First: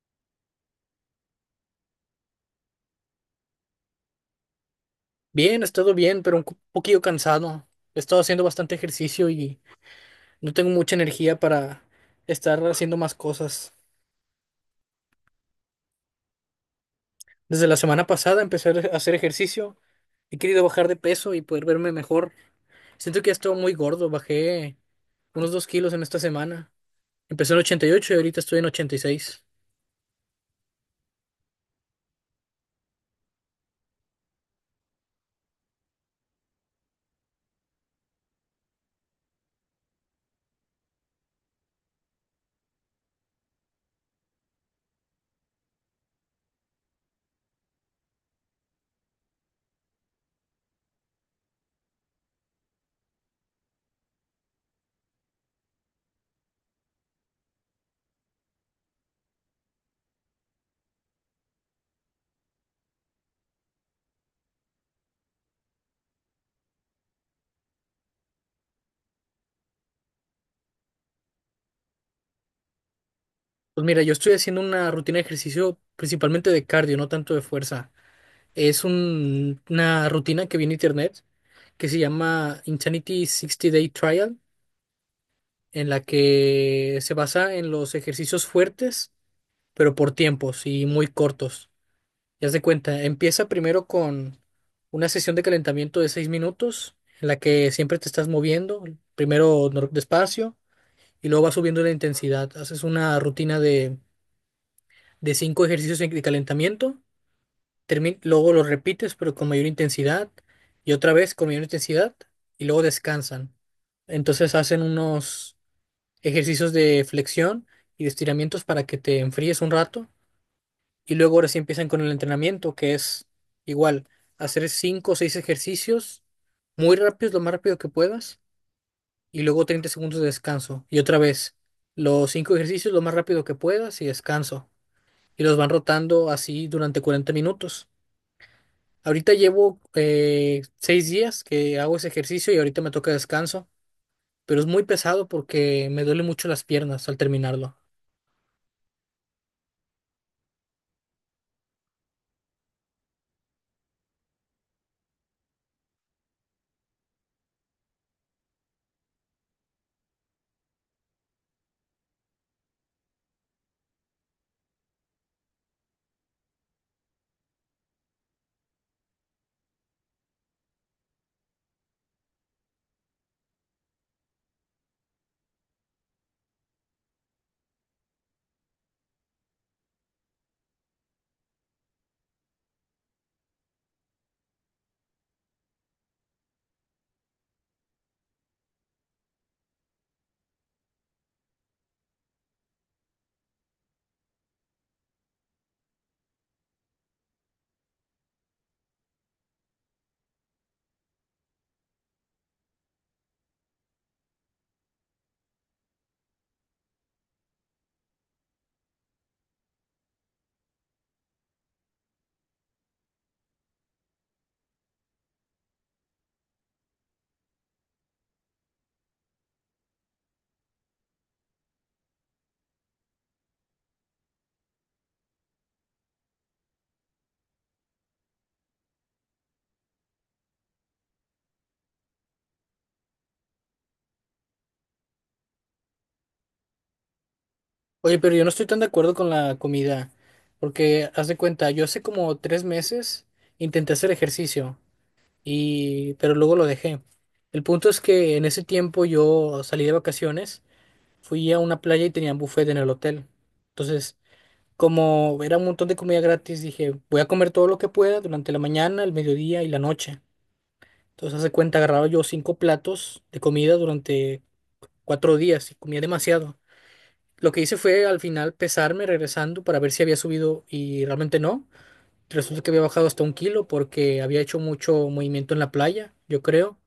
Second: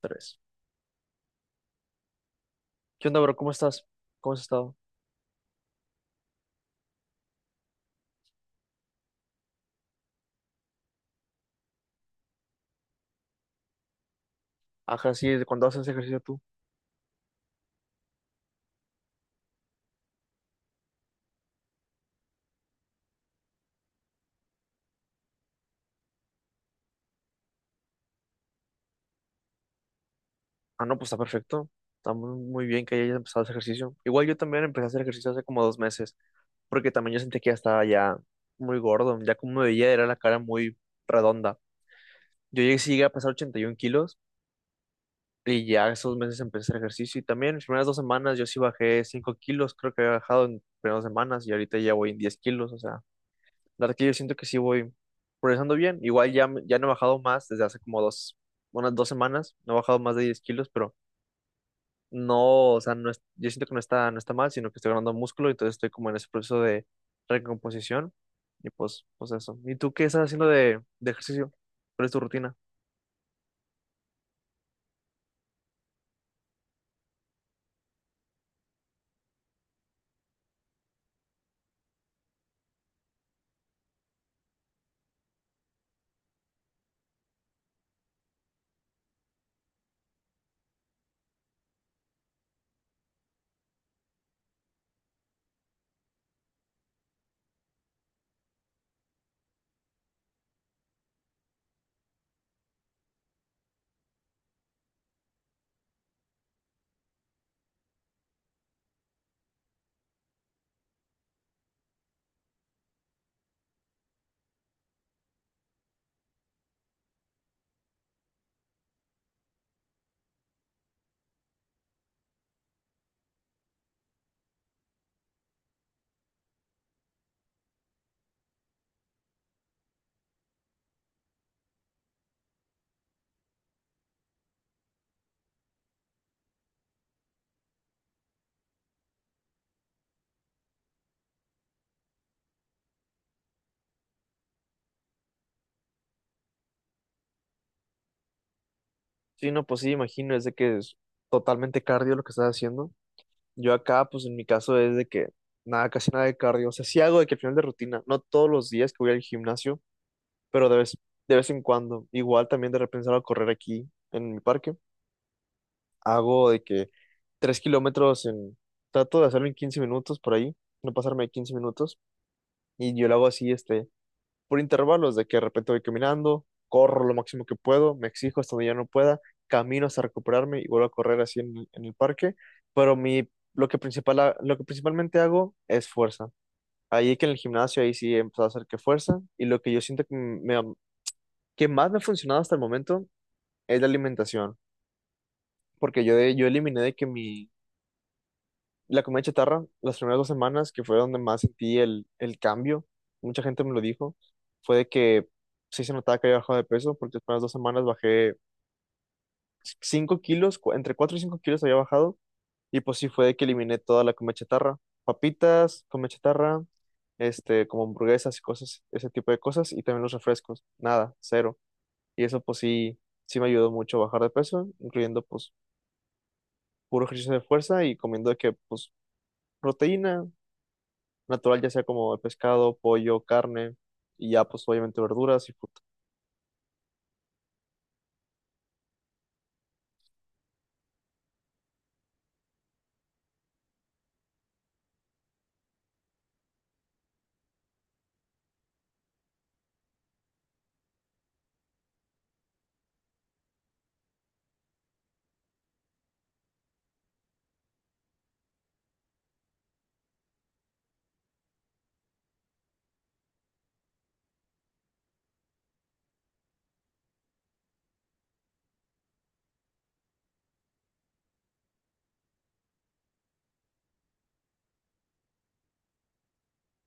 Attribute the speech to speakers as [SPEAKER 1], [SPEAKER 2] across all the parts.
[SPEAKER 1] Tres. ¿Qué onda, bro? ¿Cómo estás? ¿Cómo has estado?
[SPEAKER 2] Bien, he estado bien, pero un poquillo cansado. He estado haciendo bastante ejercicio y no tengo mucha energía para estar haciendo más cosas.
[SPEAKER 1] Ajá, sí, ¿de cuándo haces ejercicio tú?
[SPEAKER 2] Desde la semana pasada empecé a hacer ejercicio. He querido bajar de peso y poder verme mejor. Siento que he estado muy gordo. Bajé unos 2 kilos en esta semana. Empecé en 88 y ocho y ahorita estoy en 86.
[SPEAKER 1] Ah, no, pues está perfecto. Está muy, muy bien que hayas empezado ese ejercicio. Igual yo también empecé a hacer ejercicio hace como dos meses, porque también yo sentí que ya estaba muy gordo. Ya como me veía, era la cara muy redonda. Sí llegué a pesar 81 kilos y ya esos meses empecé a hacer ejercicio. Y también en las primeras dos semanas yo sí bajé 5 kilos, creo que había bajado en primeras dos semanas, y ahorita ya voy en 10 kilos, o sea. La verdad que yo siento que sí voy progresando bien. Igual ya, ya no he bajado más desde hace unas dos semanas. No he bajado más de 10 kilos, pero no, o sea, no es- yo siento que no está, no está mal, sino que estoy ganando músculo. Entonces estoy como en ese proceso de recomposición. Y pues eso. ¿Y tú qué estás haciendo de ejercicio? ¿Cuál es tu rutina?
[SPEAKER 2] Pues mira, yo estoy haciendo una rutina de ejercicio principalmente de cardio, no tanto de fuerza. Es una rutina que vi en internet que se llama Insanity sixty Day Trial en la que se basa en los ejercicios fuertes, pero por tiempos y muy cortos. Ya se cuenta, empieza primero con una sesión de calentamiento de 6 minutos, en la que siempre te estás moviendo, primero despacio y luego vas subiendo la intensidad. Haces una rutina de 5 ejercicios de calentamiento, luego los repites, pero con mayor intensidad, y otra vez con mayor intensidad, y luego descansan. Entonces hacen unos ejercicios de flexión y de estiramientos para que te enfríes un rato. Y luego ahora sí empiezan con el entrenamiento, que es igual, hacer cinco o seis ejercicios muy rápidos, lo más rápido que puedas, y luego 30 segundos de descanso. Y otra vez, los cinco ejercicios lo más rápido que puedas y descanso. Y los van rotando así durante 40 minutos. Ahorita llevo 6 días que hago ese ejercicio y ahorita me toca descanso, pero es muy pesado porque me duele mucho las piernas al terminarlo.
[SPEAKER 1] Sí, no, pues sí, imagino, es de que es totalmente cardio lo que estás haciendo. Yo acá, pues en mi caso es de que nada, casi nada de cardio. O sea, sí hago de que al final de rutina, no todos los días que voy al gimnasio, pero de vez en cuando, igual también de repente salgo a correr aquí en mi parque. Hago de que tres kilómetros en, trato de hacerlo en 15 minutos por ahí, no pasarme de 15 minutos, y yo lo hago así, este, por intervalos, de que de repente voy caminando, corro lo máximo que puedo, me exijo hasta donde ya no pueda, camino hasta recuperarme y vuelvo a correr así en el parque. pero mi, lo que principal, lo que principalmente hago es fuerza. Ahí que en el gimnasio, ahí sí he empezado a hacer que fuerza, y lo que yo siento que más me ha funcionado hasta el momento es la alimentación, porque yo, yo eliminé la comida chatarra, las primeras dos semanas, que fue donde más sentí el cambio. Mucha gente me lo dijo, fue de que sí se notaba que había bajado de peso, porque las primeras dos semanas bajé 5 kilos, entre 4 y 5 kilos había bajado, y pues sí fue de que eliminé toda la comida chatarra, papitas, comida chatarra, este, como hamburguesas y cosas, ese tipo de cosas, y también los refrescos, nada, cero. Y eso pues sí, sí me ayudó mucho a bajar de peso, incluyendo pues puro ejercicio de fuerza y comiendo de que, pues, proteína natural, ya sea como pescado, pollo, carne, y ya, pues, obviamente verduras y fruta.
[SPEAKER 2] Oye, pero yo no estoy tan de acuerdo con la comida, porque haz de cuenta, yo hace como 3 meses intenté hacer ejercicio y pero luego lo dejé. El punto es que en ese tiempo yo salí de vacaciones, fui a una playa y tenían buffet en el hotel. Entonces, como era un montón de comida gratis, dije, voy a comer todo lo que pueda durante la mañana, el mediodía y la noche. Entonces, haz de cuenta, agarraba yo cinco platos de comida durante 4 días y comía demasiado. Lo que hice fue al final pesarme regresando para ver si había subido y realmente no. Resulta que había bajado hasta un kilo porque había hecho mucho movimiento en la playa, yo creo.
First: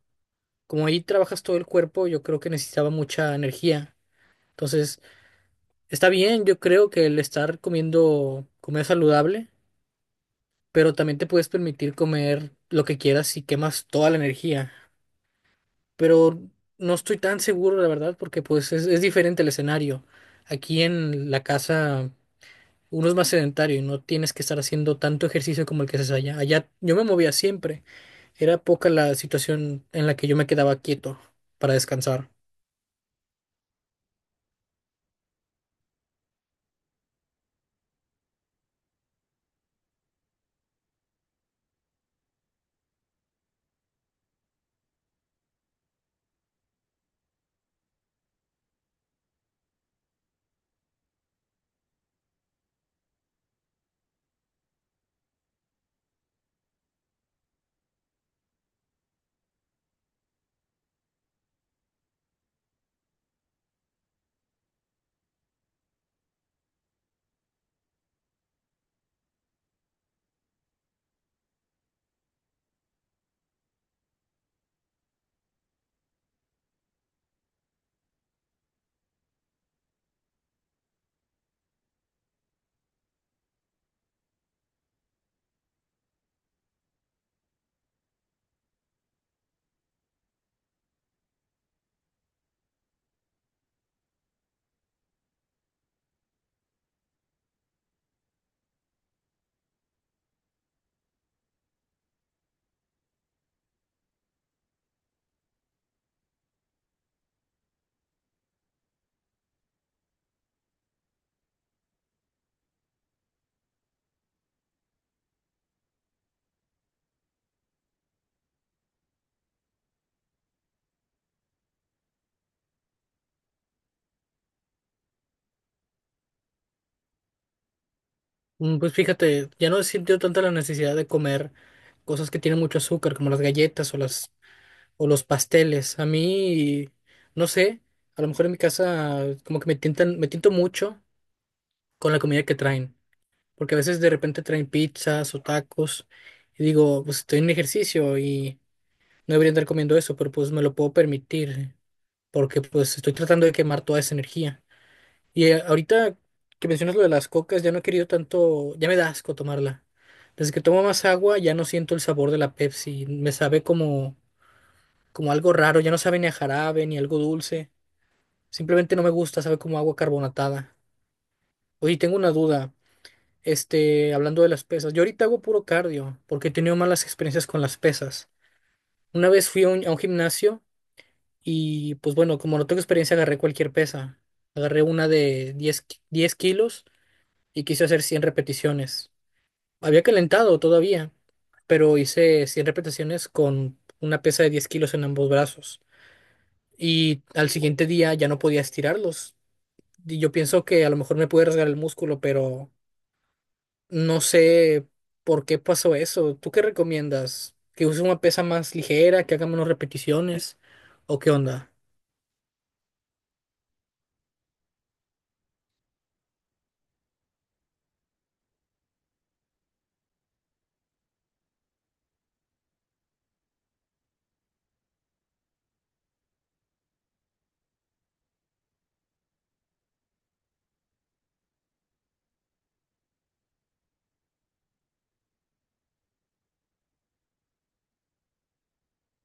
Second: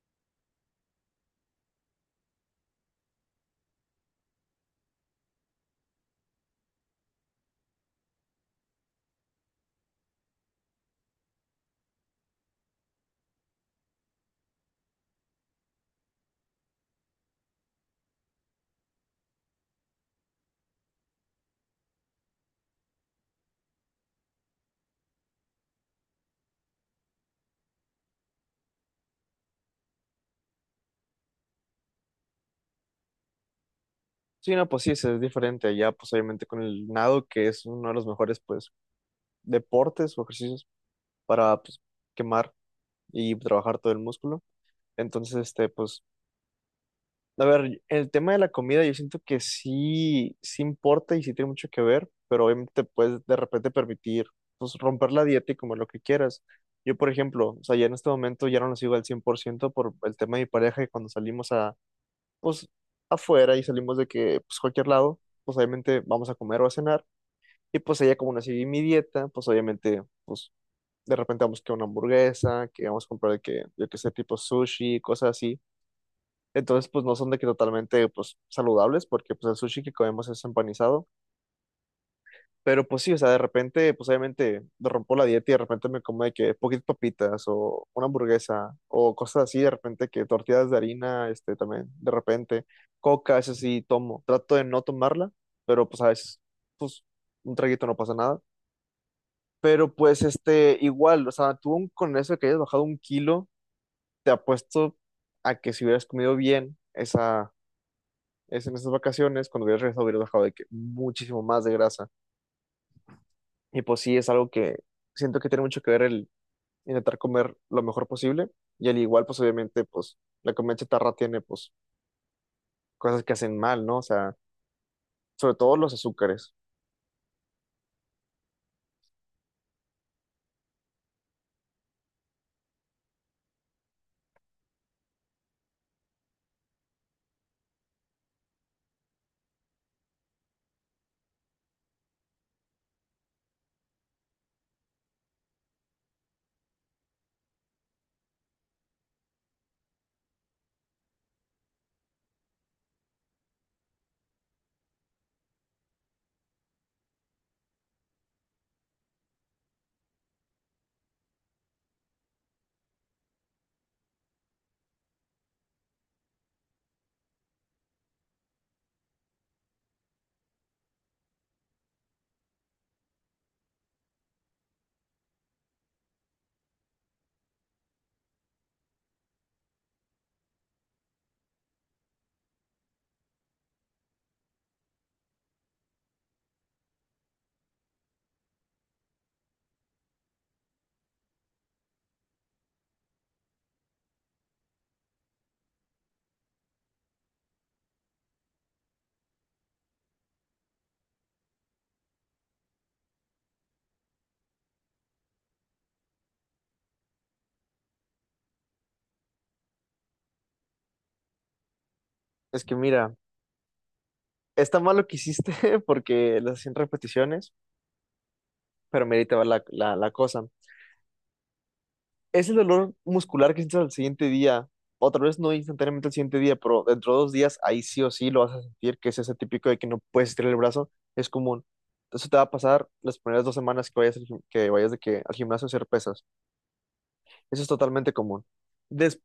[SPEAKER 2] Como ahí trabajas todo el cuerpo, yo creo que necesitaba mucha energía. Entonces, está bien, yo creo que el estar comiendo comer saludable, pero también te puedes permitir comer lo que quieras y quemas toda la energía. Pero no estoy tan seguro, la verdad, porque pues es diferente el escenario. Aquí en la casa uno es más sedentario y no tienes que estar haciendo tanto ejercicio como el que haces allá. Allá yo me movía siempre. Era poca la situación en la que yo me quedaba quieto para descansar.
[SPEAKER 1] Sí, no, pues sí, es diferente. Ya, pues, obviamente con el nado, que es uno de los mejores, pues, deportes o ejercicios para, pues, quemar y trabajar todo el músculo. Entonces, este, pues, a ver, el tema de la comida yo siento que sí, sí importa y sí tiene mucho que ver, pero obviamente puedes de repente permitir pues, romper la dieta y comer lo que quieras. Yo, por ejemplo, o sea, ya en este momento ya no lo sigo al cien por ciento por el tema de mi pareja, y cuando pues, afuera y salimos de que, pues, cualquier lado, pues obviamente vamos a comer o a cenar, y pues ella como no sigue mi dieta, pues obviamente, pues de repente vamos que a una hamburguesa, que vamos a comprar de que, yo que sé, tipo sushi, cosas así. Entonces, pues no son de que totalmente pues saludables, porque pues el sushi que comemos es empanizado. Pero pues sí, o sea, de repente, pues obviamente me rompo la dieta y de repente me como de que poquitas papitas o una hamburguesa o cosas así, de repente que tortillas de harina, este también, de repente, coca, eso sí tomo. Trato de no tomarla, pero pues a veces, pues un traguito no pasa nada. Pero pues este, igual, o sea, con eso de que hayas bajado un kilo, te apuesto a que si hubieras comido bien esa es en esas vacaciones, cuando hubieras regresado hubieras bajado de que muchísimo más de grasa. Y pues sí, es algo que siento que tiene mucho que ver el intentar comer lo mejor posible. Y al igual, pues obviamente, pues la comida chatarra tiene pues cosas que hacen mal, ¿no? O sea, sobre todo los azúcares.
[SPEAKER 2] Mm, pues fíjate, ya no he sentido tanta la necesidad de comer cosas que tienen mucho azúcar, como las galletas o los pasteles. A mí, no sé, a lo mejor en mi casa como que me tientan, me tiento mucho con la comida que traen, porque a veces de repente traen pizzas o tacos y digo, pues estoy en ejercicio y no debería andar comiendo eso, pero pues me lo puedo permitir, porque pues estoy tratando de quemar toda esa energía. Y ahorita que mencionas lo de las cocas, ya no he querido tanto, ya me da asco tomarla. Desde que tomo más agua, ya no siento el sabor de la Pepsi, me sabe como, como algo raro, ya no sabe ni a jarabe, ni algo dulce. Simplemente no me gusta, sabe como agua carbonatada. Oye, tengo una duda, este, hablando de las pesas, yo ahorita hago puro cardio, porque he tenido malas experiencias con las pesas. Una vez fui a un gimnasio. Y pues bueno, como no tengo experiencia, agarré cualquier pesa. Agarré una de 10 kilos y quise hacer 100 repeticiones. Había calentado todavía, pero hice 100 repeticiones con una pesa de 10 kilos en ambos brazos. Y al siguiente día ya no podía estirarlos. Y yo pienso que a lo mejor me pude rasgar el músculo, pero no sé por qué pasó eso. ¿Tú qué recomiendas? ¿Que use una pesa más ligera, que haga menos repeticiones? ¿O qué onda?
[SPEAKER 1] Es que mira, está mal lo que hiciste porque las 100 repeticiones, pero merita va la cosa. Es el dolor muscular que sientes al siguiente día. Otra vez no instantáneamente al siguiente día, pero dentro de dos días ahí sí o sí lo vas a sentir, que es ese típico de que no puedes estirar el brazo, es común. Eso te va a pasar las primeras dos semanas que vayas, que vayas de que al gimnasio a hacer pesas. Eso es totalmente común. Des-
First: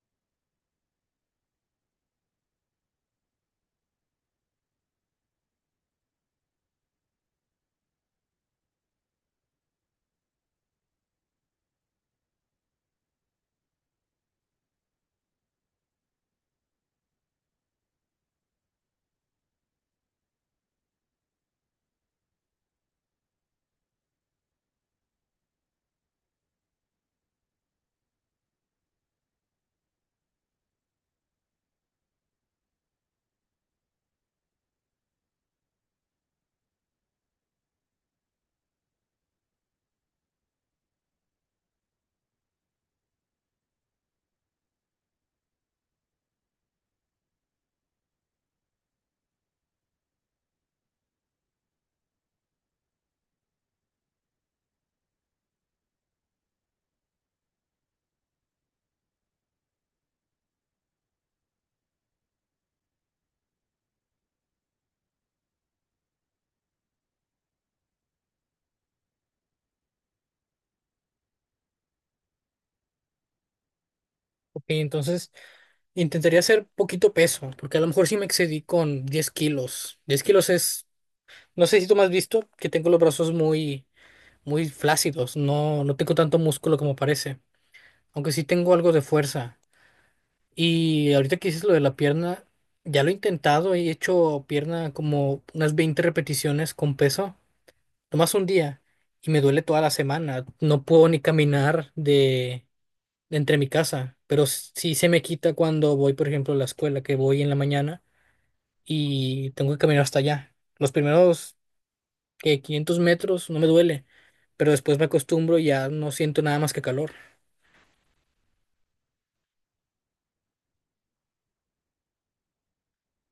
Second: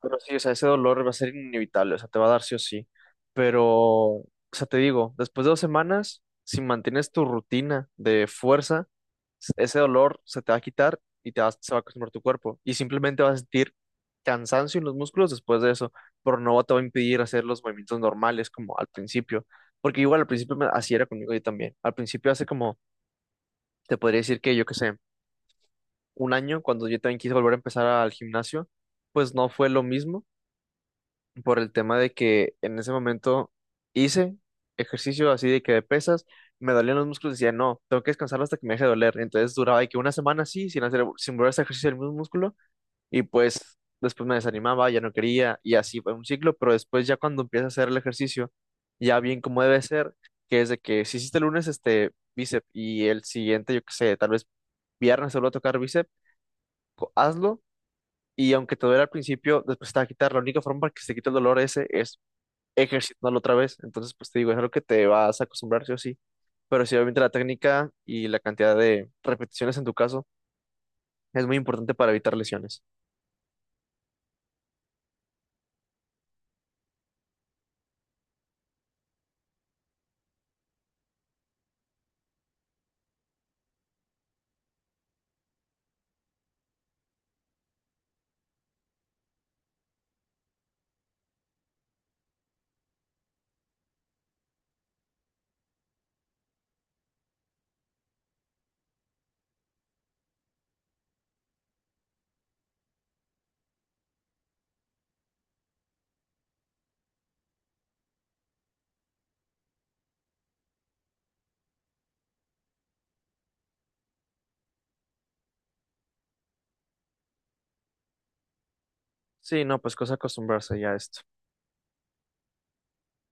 [SPEAKER 1] pero sí, o sea, ese dolor va a ser inevitable, o sea, te va a dar sí o sí. Pero, o sea, te digo, después de dos semanas, si mantienes tu rutina de fuerza, ese dolor se te va a quitar y se va a acostumbrar tu cuerpo, y simplemente vas a sentir cansancio en los músculos después de eso, pero no te va a impedir hacer los movimientos normales como al principio, porque igual al principio así era conmigo yo también. Al principio hace como, te podría decir que yo qué sé, un año, cuando yo también quise volver a empezar al gimnasio, pues no fue lo mismo por el tema de que en ese momento hice ejercicio así de que de pesas, me dolían los músculos, decía, no, tengo que descansarlo hasta que me deje de doler. Entonces duraba de que una semana así, sin volver a hacer ejercicio del mismo músculo, y pues después me desanimaba, ya no quería, y así fue un ciclo, pero después ya cuando empiezas a hacer el ejercicio, ya bien como debe ser, que es de que si hiciste el lunes este bíceps y el siguiente, yo qué sé, tal vez viernes solo a tocar bíceps, hazlo. Y aunque te duele al principio, después te va a quitar. La única forma para que se te quite el dolor ese es ejercitándolo otra vez. Entonces, pues te digo, es algo que te vas a acostumbrar, sí o sí. Pero sí, obviamente la técnica y la cantidad de repeticiones en tu caso es muy importante para evitar lesiones.
[SPEAKER 2] Ok, entonces... Intentaría hacer poquito peso, porque a lo mejor sí me excedí con 10 kilos. 10 kilos es, no sé si tú me has visto, que tengo los brazos muy, muy flácidos, no, no tengo tanto músculo como parece, aunque sí tengo algo de fuerza. Y ahorita que dices lo de la pierna, ya lo he intentado, he hecho pierna como unas 20 repeticiones con peso, nomás un día, y me duele toda la semana, no puedo ni caminar de entre mi casa, pero sí se me quita cuando voy, por ejemplo, a la escuela, que voy en la mañana. Y tengo que caminar hasta allá. Los primeros que 500 metros no me duele, pero después me acostumbro y ya no siento nada más que calor.
[SPEAKER 1] Sí, no, pues cosa acostumbrarse ya a esto.